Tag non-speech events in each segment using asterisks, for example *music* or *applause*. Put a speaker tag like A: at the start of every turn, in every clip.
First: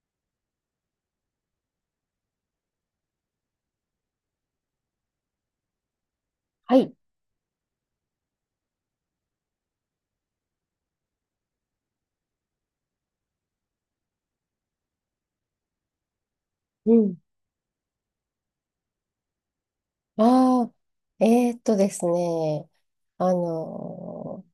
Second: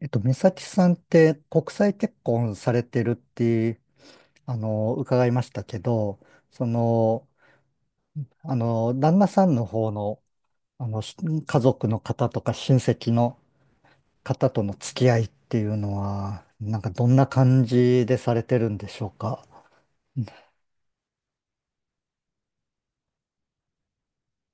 A: 美咲さんって国際結婚されてるって、伺いましたけど、そ
B: はい。
A: の、旦那さんの方の、あの、し家族の方とか親戚の方との付き合いっていうのは、なんか
B: う
A: どん
B: ん。
A: な感じでされてるんでしょうか。
B: ああ、ですね。あのー、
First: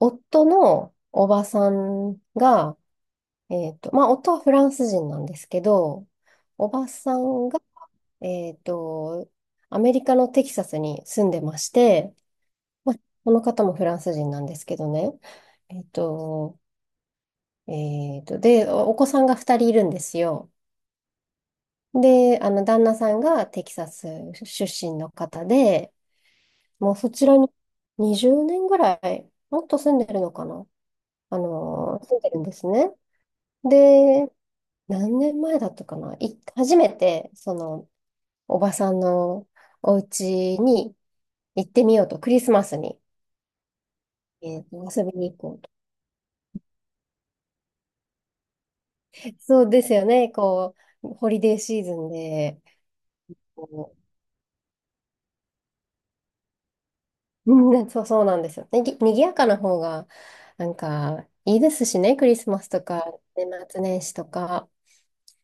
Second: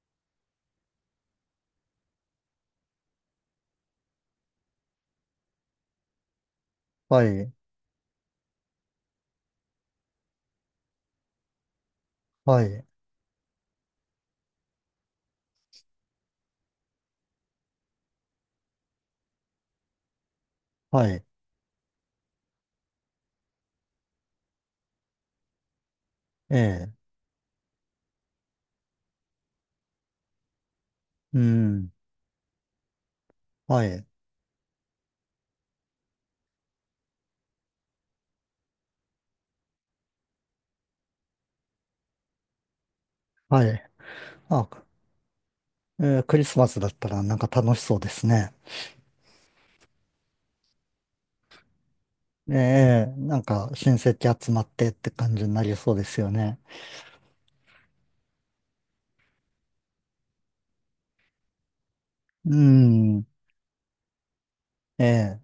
B: 夫のおばさんが、まあ、夫はフランス人なんですけど、おばさ
A: は
B: ん
A: い、
B: が、えーっと、アメリカのテキサスに住んでまして、
A: はい、
B: まあ、この方もフランス人なんですけどね。えーっと、えで、お子さんが2人いるんですよ。
A: はい、
B: で、旦那さんがテキサス出身の方で、
A: ええ、
B: もうそちらに20年ぐらい、もっと住んでるのかな
A: うん、
B: 住んでるんですね。
A: はい、
B: で、何年前だったかない初めて、おばさんのお家に行ってみようと、クリスマスに、
A: はい。あ、
B: 遊びに行こうと。
A: クリスマスだったらなんか楽しそうですね。
B: *laughs* そうですよね。こう、ホリデーシーズンで、
A: ええ、なんか親
B: こ
A: 戚集まってって感じになりそうですよね。
B: う、うん、そう、そうなんですよ。にぎやかな方が、なんか、いいですしね、クリス
A: う
B: マスとか、
A: ん、
B: 年末年始とか。
A: ええ、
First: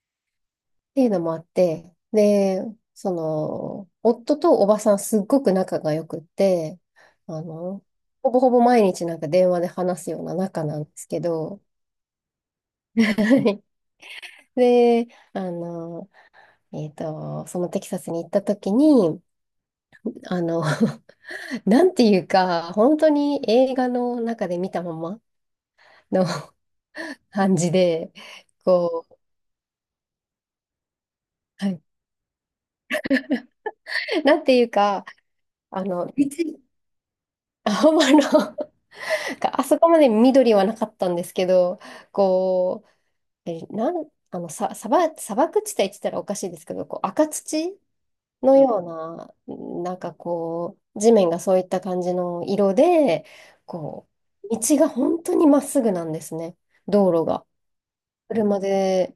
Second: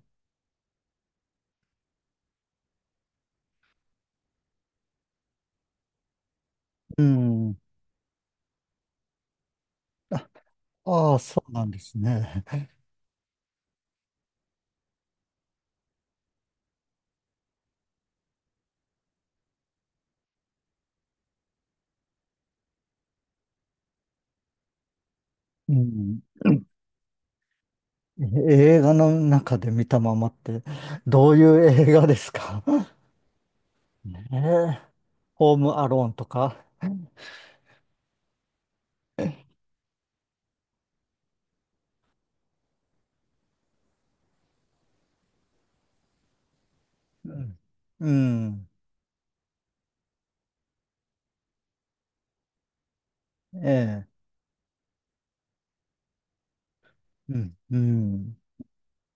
B: ていうのもあって、で、夫とおばさんすっごく仲が良くって、
A: う
B: あ
A: ん。
B: の、ほぼほぼ毎日なんか電話で話すような仲なんです
A: ああ、
B: け
A: そう
B: ど。
A: なんですね。
B: はい。で、あの、そのテキサスに行った時に、あの、*laughs* なんていうか、本当に映画の中で見たまま
A: うん。
B: の *laughs* 感じで、
A: え映画
B: こ
A: の
B: う、
A: 中で見たままって、どういう
B: はい、
A: 映画ですか？ *laughs* ね
B: なんていう
A: え、
B: か、
A: ホームアローンと
B: 別に
A: か。
B: *laughs* ほんまのなんかあそこまで緑はなかったんですけど、こう、え、なん、あの、さ、砂漠地帯って言ったらおかしいですけど、こう赤
A: うん。
B: 土
A: う
B: の
A: ん。
B: ような、うん、なんかこう、地面がそういった感じの色で、
A: ええ、
B: こう、道が本当にまっすぐなんですね、道路
A: う
B: が。
A: ん。うん。
B: 車で、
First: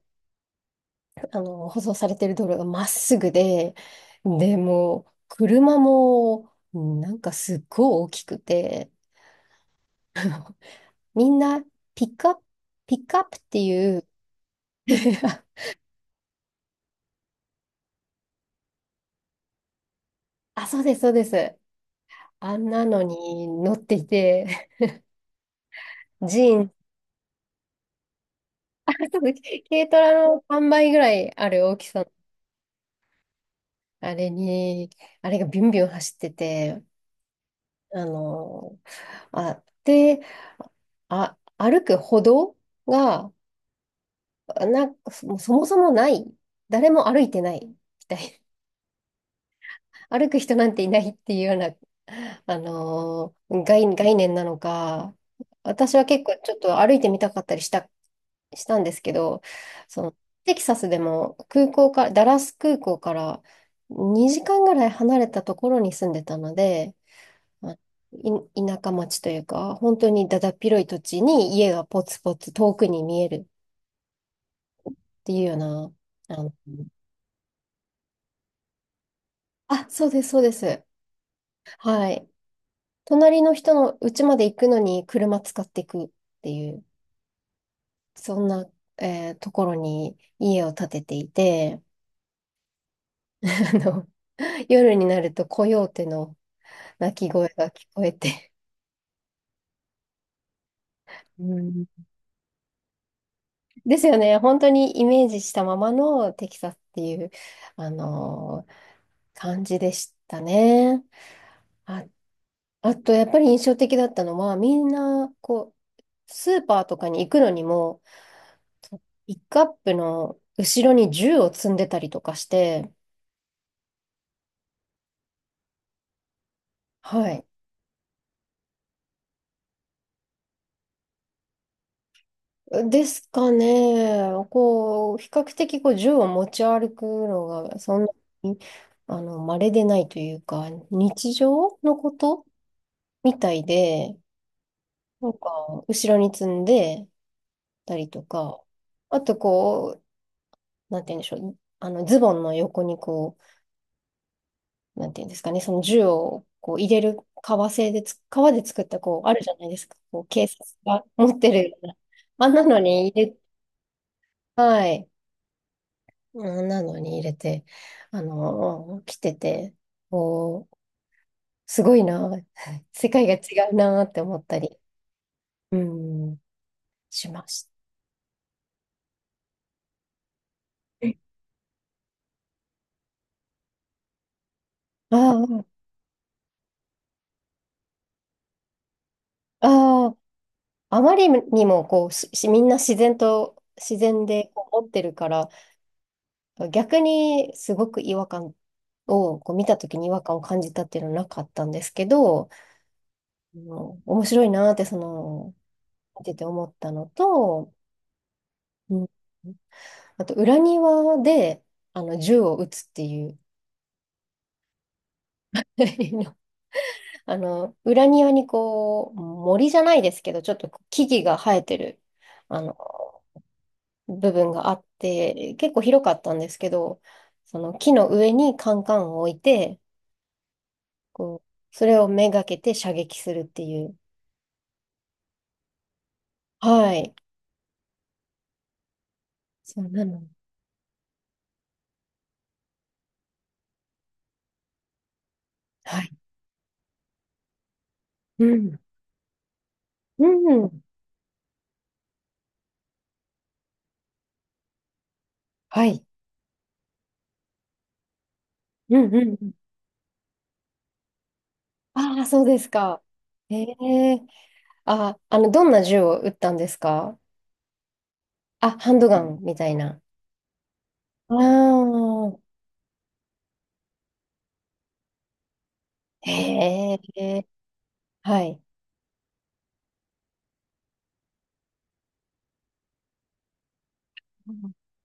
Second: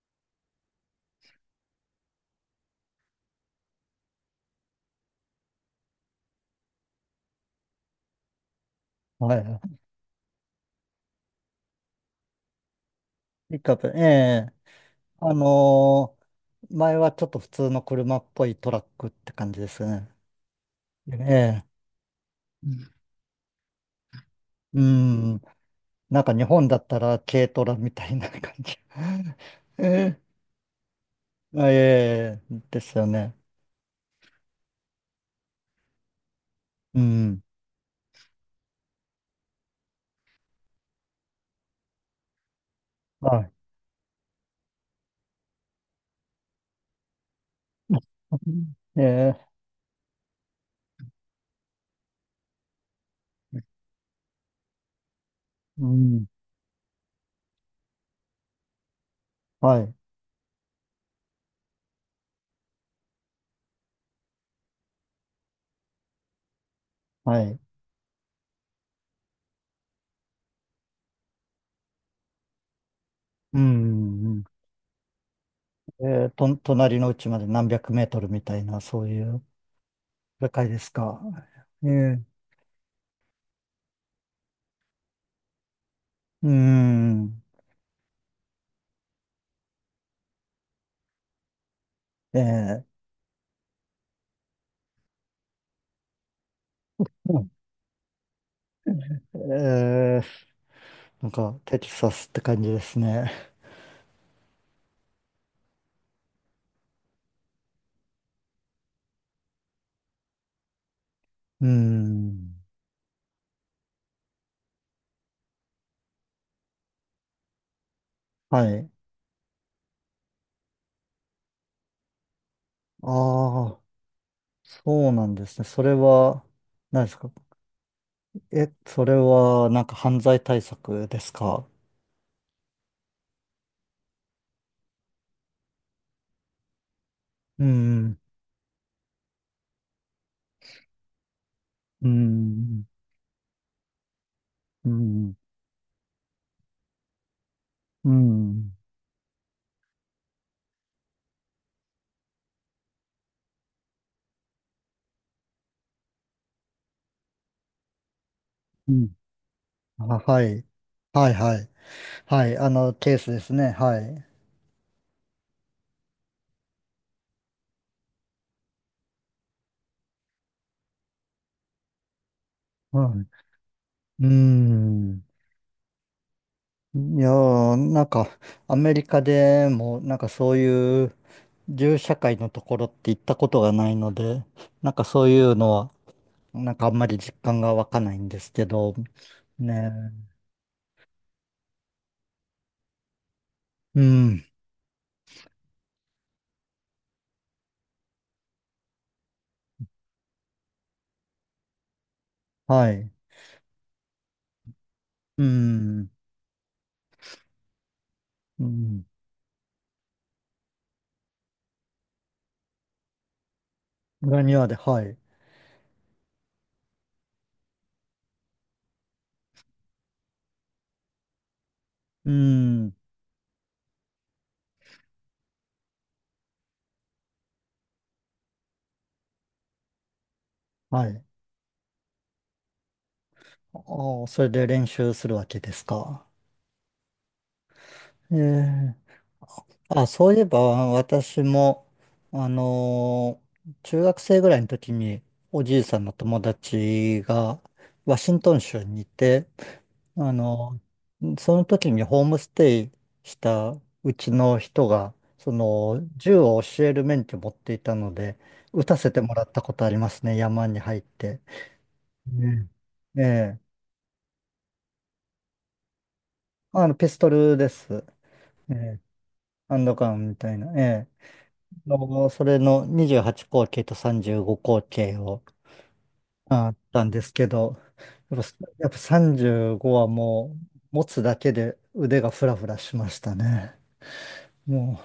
B: 舗装されてる道路がまっすぐで、でもう、車も、なんかすっごい大きくて、
A: は
B: みんな、ピックアップピックアップって
A: い。いかと、
B: い
A: え
B: う。
A: え、あ
B: *laughs*
A: のー前はちょっと普通の車っぽいトラックって感じですね。
B: あ、そうです、そ
A: え
B: うです。
A: え。
B: あんなのに乗っていて、
A: うん。な
B: *laughs*
A: んか
B: ジ
A: 日
B: ー
A: 本
B: ン、
A: だったら軽トラみたいな感じ。
B: *laughs* あ、そうです、
A: *laughs*
B: 軽ト
A: え
B: ラの3倍ぐらいある大きさの、
A: ですよね。
B: あれに、あれがビュンビュン走ってて、
A: うん。
B: あの、あ、で、歩く歩道が、
A: はい。
B: そもそもない、誰も歩いてないみたい、
A: *laughs* え
B: 歩く人なんていないっていうような、
A: ー、
B: 概念なのか、
A: う
B: 私は結
A: ん。
B: 構ちょっと歩いてみたかったりしたんですけど、
A: はい。
B: その、テキサスでも空港から、ダラス空港から2時間ぐらい離れたところに住んでたので、
A: はい。
B: まあ田舎町というか、本当にだだっ広い土地に家がポツポツ遠くに見える
A: うん。うん。
B: っていうような、あの、
A: 隣の家まで何百メートルみたいな、そういう
B: あ、そうです、そう
A: 世
B: で
A: 界で
B: す。
A: すか。え
B: は
A: ー、
B: い。隣の人の家まで行くのに車使っていくっ
A: う
B: ていう、
A: ん。
B: そんな、ところに家を建てていて、
A: えー、
B: *laughs* あの、夜になるとコヨーテの鳴き
A: う
B: 声
A: ん。
B: が聞こえて。
A: えー、なん
B: う
A: かテ
B: ん。
A: キサスって感じですね。
B: ですよね。本当にイメージしたままのテキサスっていう、あのー感じでしたね。
A: う
B: あ、
A: ん。
B: あと、やっぱり印象的だったのは、みんな、こう、スーパーとかに行くのにも、
A: はい。
B: とピックアップの後ろに銃を積んでたりとかして。
A: ああ。そうなんですね。それは、何です
B: は
A: か？
B: い。
A: それは、なんか犯罪対策ですか？
B: ですかね。こう、比較的こう銃を持ち歩くの
A: う
B: が、そんな
A: ん、
B: に、稀でないというか、日常の
A: う
B: こと
A: ん、
B: みたいで、
A: う
B: なん
A: ん、
B: か、後ろに積んでたり
A: う
B: とか、
A: ん、
B: あとこう、なんて言うんでしょう。ズボンの横になんていうんですかね、その銃をこう入れる革で作っ
A: う
B: た
A: ん。
B: こう、あるじゃないですか。
A: あ、
B: こう、
A: は
B: 警察
A: い。
B: が
A: はい、
B: 持って
A: はい。
B: るような。
A: は
B: あん
A: い、
B: なのに
A: ケー
B: 入
A: ス
B: れ、
A: ですね。はい。
B: はい。あんなのに入れて、着てて、こう、すごいな、*laughs* 世
A: は
B: 界が違うなって
A: い。う
B: 思ったり、
A: ん。
B: うん、
A: いや
B: しました。
A: ー、なんか、アメリカでも、なんかそういう、銃社会のところって行ったことがないので、なんかそういう
B: あ
A: のは、なんかあんまり実感が湧かないんですけど、
B: あ、
A: ね。
B: ああ、あまりにもこう、みんな、自
A: う
B: 然
A: ん、
B: でこう持ってるから、逆にすごく違和感をこう見た時に違和感を感じたっていうのはなかったんですけど、
A: はい。
B: 面白いなーってそ
A: う
B: の
A: ん、
B: 見てて思ったのと、
A: う
B: う
A: ん。
B: ん、あと裏庭で銃を撃つっていう。
A: 裏庭で、はい。
B: *laughs* 裏庭にこう、森じゃないですけどちょっと木々が生えてる
A: う
B: あの
A: ん、
B: 部分があって結構広かったんですけど、その木の上にカンカンを置いて、
A: はい。
B: こうそれをめがけて射撃するっていう。
A: ああ、それで練習するわけですか。
B: はい。
A: ええ。
B: そうな
A: あ、
B: の。
A: そういえば、私も、あのー中学生ぐらいの時に、おじいさ
B: は
A: んの
B: い。
A: 友達が、ワシン
B: う
A: トン
B: ん。
A: 州にいて、
B: う
A: あの
B: ん。
A: その時にホームステイしたうちの人が、そ
B: は
A: の
B: い。
A: 銃を教える免許持っていたので、撃た
B: うん、う
A: せ
B: ん、
A: てもら
B: う
A: っ
B: ん。
A: たことありますね、山に入って。
B: ああ、そうで
A: ね。
B: すか。
A: ええ、
B: へえ。あ、どんな銃を撃ったんです
A: ピス
B: か？
A: トルです。
B: あ、
A: え
B: ハ
A: え、
B: ンドガンみたい
A: ハンド
B: な。
A: ガンみたいな。え
B: あ
A: え、
B: あ、
A: それの28口径と35口径を、あっ
B: へ
A: たんですけ
B: え。
A: ど、や
B: は
A: っぱ、
B: い。
A: やっぱ35はもう、持つだけで腕がフラフラしましたね。も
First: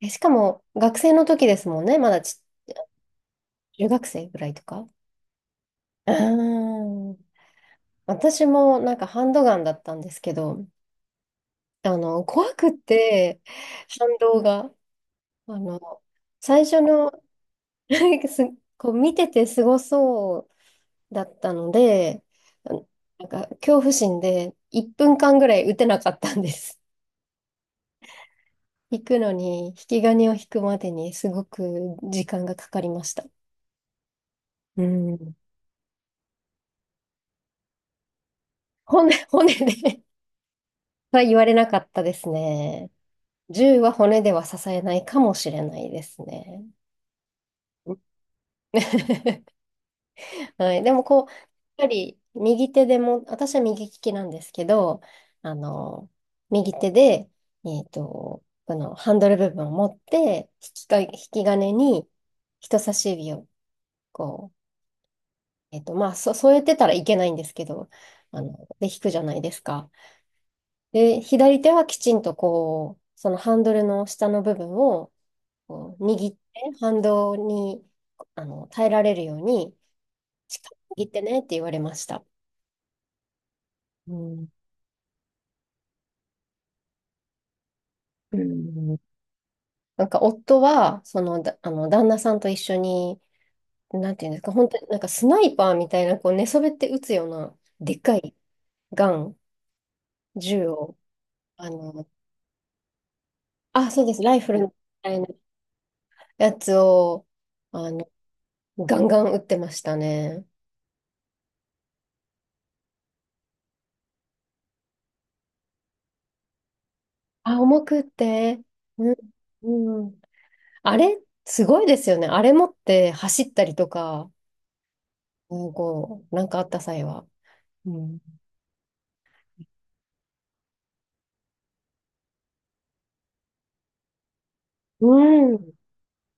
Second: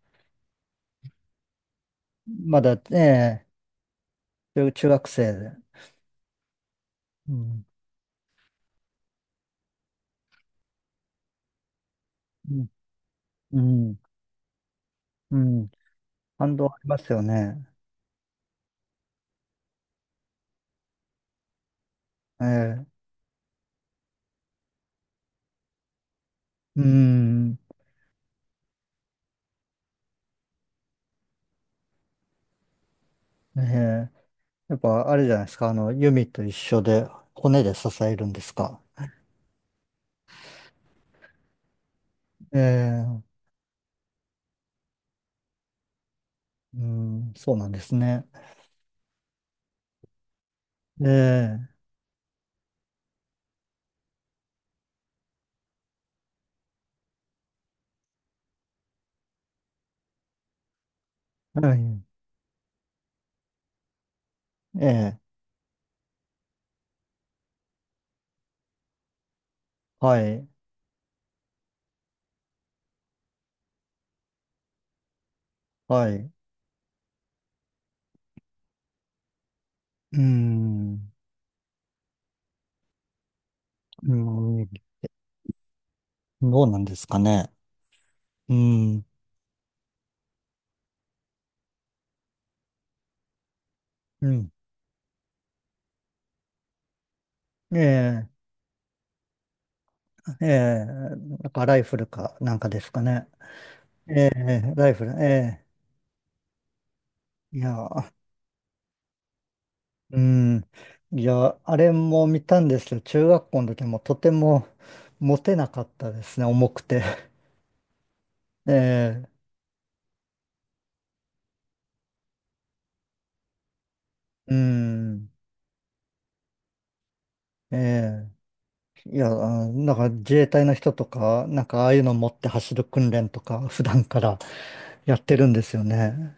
B: え、しかも、学生の時ですもんね。まだ
A: う、まだ、ね
B: 中学生ぐらいと
A: 中
B: か。
A: 中学生で。
B: ああ、
A: うん。
B: 私もなんかハンドガンだったんですけど、
A: う
B: 怖
A: ん。
B: くって、
A: うん。
B: 反動が。
A: う
B: あ
A: ん。
B: の、
A: 感
B: 最
A: 動あ
B: 初
A: ります
B: の、
A: よね。
B: *laughs* すこう見ててすごそうだったので、
A: ええ。
B: なんか恐怖心で1分間ぐらい打てなかったんです。
A: うん。
B: *laughs* 引くのに、引き金を引くまでにすごく時間がかかりました。
A: ええ。やっ
B: う
A: ぱあれじ
B: ん。
A: ゃないですか。弓と一緒で骨で支えるんですか。
B: 骨で *laughs* は言われなかったです
A: え
B: ね。
A: え。
B: 銃は骨では支えないかもしれないですね。
A: うん。そうなんですね。
B: *laughs* はい。でも
A: え
B: こう、やっぱ
A: え。
B: り右手でも、私は右利きなんですけど、あの、右手で、このハンドル部分を持って、引き金
A: はい。
B: に人差し指をこう、
A: ええ。
B: 添えてたらいけないんですけど、で、引くじゃないですか。
A: はい。
B: で、左手はきちんとこう、そのハンドルの下の部分をこう
A: は
B: 握
A: い。
B: って、反動に、耐えられるように、
A: う
B: しっかり握
A: ん。
B: ってねって言われました。
A: う
B: うん。
A: ん。どうなんですかね。
B: う
A: う
B: ん、
A: ん。
B: なんか夫は、その、だ、あの、旦那さんと一緒に、なんて
A: う
B: いうんです
A: ん。
B: か、本当になんかスナイパーみたいな、こう寝そべって撃つような、
A: え
B: でっか
A: え。
B: いガン、
A: え
B: 銃
A: え。
B: を、
A: なんか
B: あ
A: ライフ
B: の、
A: ルかなんかですかね。
B: あ、そうです、
A: え
B: ライフルみ
A: え。ライフル。
B: たい
A: え
B: な
A: え。
B: やつを、
A: いや
B: あの、
A: ー、
B: ガンガン撃ってました
A: う
B: ね。
A: ん。いや、あれも見たんですけど、中学校の時もとてもモテなかったですね、重くて。
B: あ、重くって、
A: *laughs* え
B: うん、
A: え、
B: うん。あれ、すごいですよね。あれ持って走ったりとか、
A: うん。
B: うん、こう、なんかあった際は。うん。
A: ええ。いや、なんか自衛隊の人とか、なんかああいうの持って走る訓練とか、普段から
B: う
A: やってるんで
B: ん。
A: すよね。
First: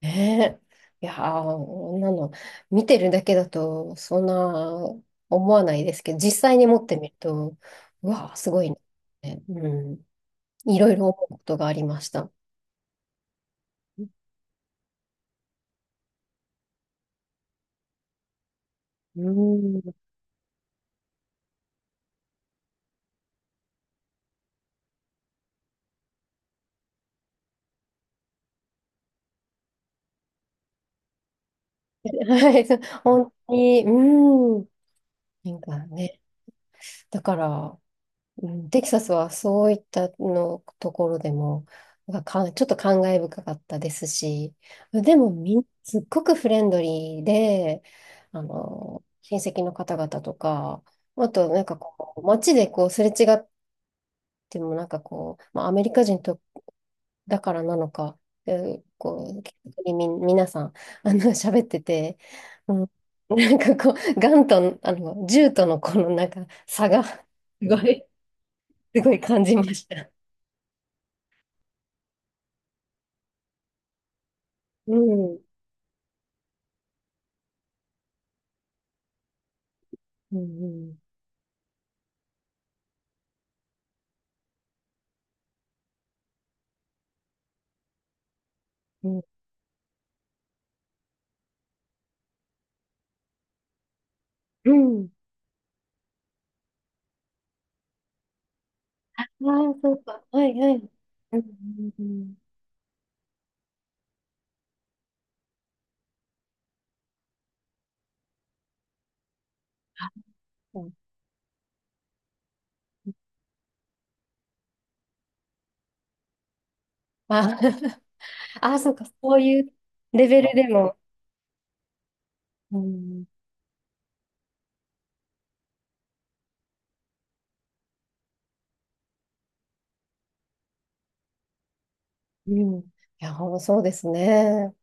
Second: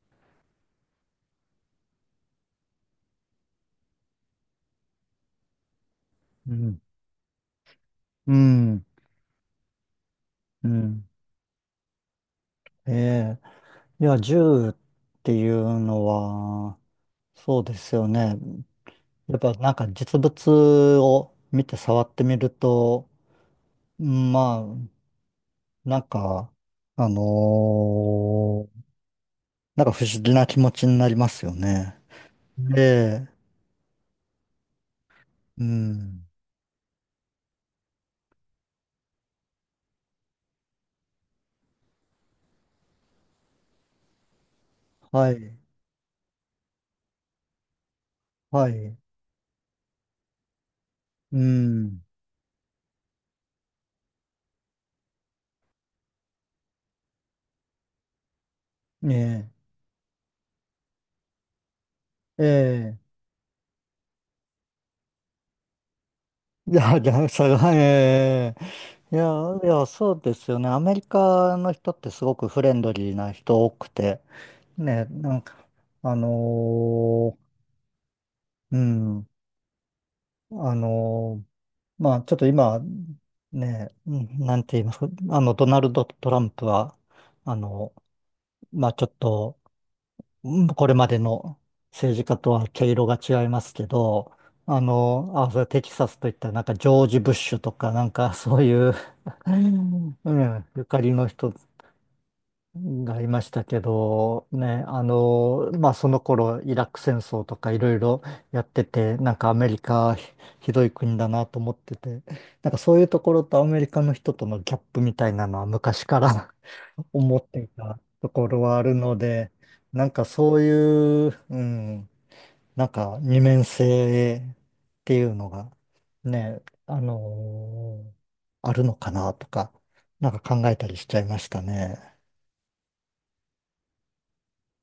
B: ねえ。いやー、こんなの、見てるだけだと、そんな思わないですけど、実
A: う
B: 際に
A: ん。
B: 持ってみると、うわ
A: う
B: ー、すごいね。
A: ん。
B: うん。
A: う
B: いろい
A: ん。
B: ろ思うことがありました。
A: ええ。いや、銃っていうのは、そうですよね。
B: う
A: やっぱなんか
B: ん。
A: 実物を見て触ってみると、まあ、なんか、あのーなんか不思議な気持ちになりますよね。
B: *laughs* はい、そう、
A: ええ、
B: 本当に、うん。なん
A: う
B: かね、
A: ん。
B: だから、うん、テキサスはそういったのところでも、なんかちょっと感慨深かったですし、でも
A: はい、
B: すっごくフレンドリーで、
A: はい、
B: 親戚の方々とか、あ
A: う
B: となんか
A: ん。
B: こう、街でこう、すれ違ってもなんかこう、まあ、アメリカ人とだからなのか、えこう、
A: ね
B: 気さみ、皆さん、*laughs* 喋ってて、
A: え、
B: うん、
A: ええ。
B: *laughs* なんかこう、ガンと、あの、銃とのこのなんか
A: い
B: 差
A: や、
B: が、
A: い
B: *laughs* す
A: や、それは、
B: ごい、
A: え
B: すご
A: え。い
B: い
A: や、
B: 感じま
A: いや、
B: した。
A: そうですよね。アメリカの人ってすごくフレンドリーな人多くて、
B: う
A: ね、
B: ん、
A: な
B: う
A: ん
B: ん、
A: か、あのーうん、
B: う
A: あ
B: ん、
A: のーまあ、ちょっと今、ね、うん。なんて言いますか、ドナルド・トランプは、あの、まあちょ
B: う
A: っ
B: ん。
A: と、うん。これまでの政治家とは毛色が違いますけど、
B: うん、
A: それテキサスといったらなんかジョージ・ブッシュとか、なんかそういう、
B: ああ、
A: う
B: そう
A: ん、
B: か。
A: *laughs* う
B: はい、
A: ん。
B: は
A: ゆ
B: い。
A: かりの
B: うん、
A: 人
B: うん、
A: がいましたけど、ね、まあ、その頃、イラク戦争とかいろいろやってて、なんかアメリカひひ
B: う
A: どい
B: ん。
A: 国だなと思ってて、なんかそういうところとアメリカの人とのギャップみたいなのは昔から *laughs* 思っ
B: あ
A: ていたとこ
B: *laughs*
A: ろは
B: あ、
A: あ
B: そ
A: る
B: うか。
A: の
B: そう
A: で、
B: いう
A: なんか
B: レベル
A: そう
B: でも。
A: いう、うん、
B: う
A: なんか
B: ん、
A: 二面性っていうのが、ね、あるのかなとか、なんか考えたりしちゃいましたね。
B: うん。いや、そうですね。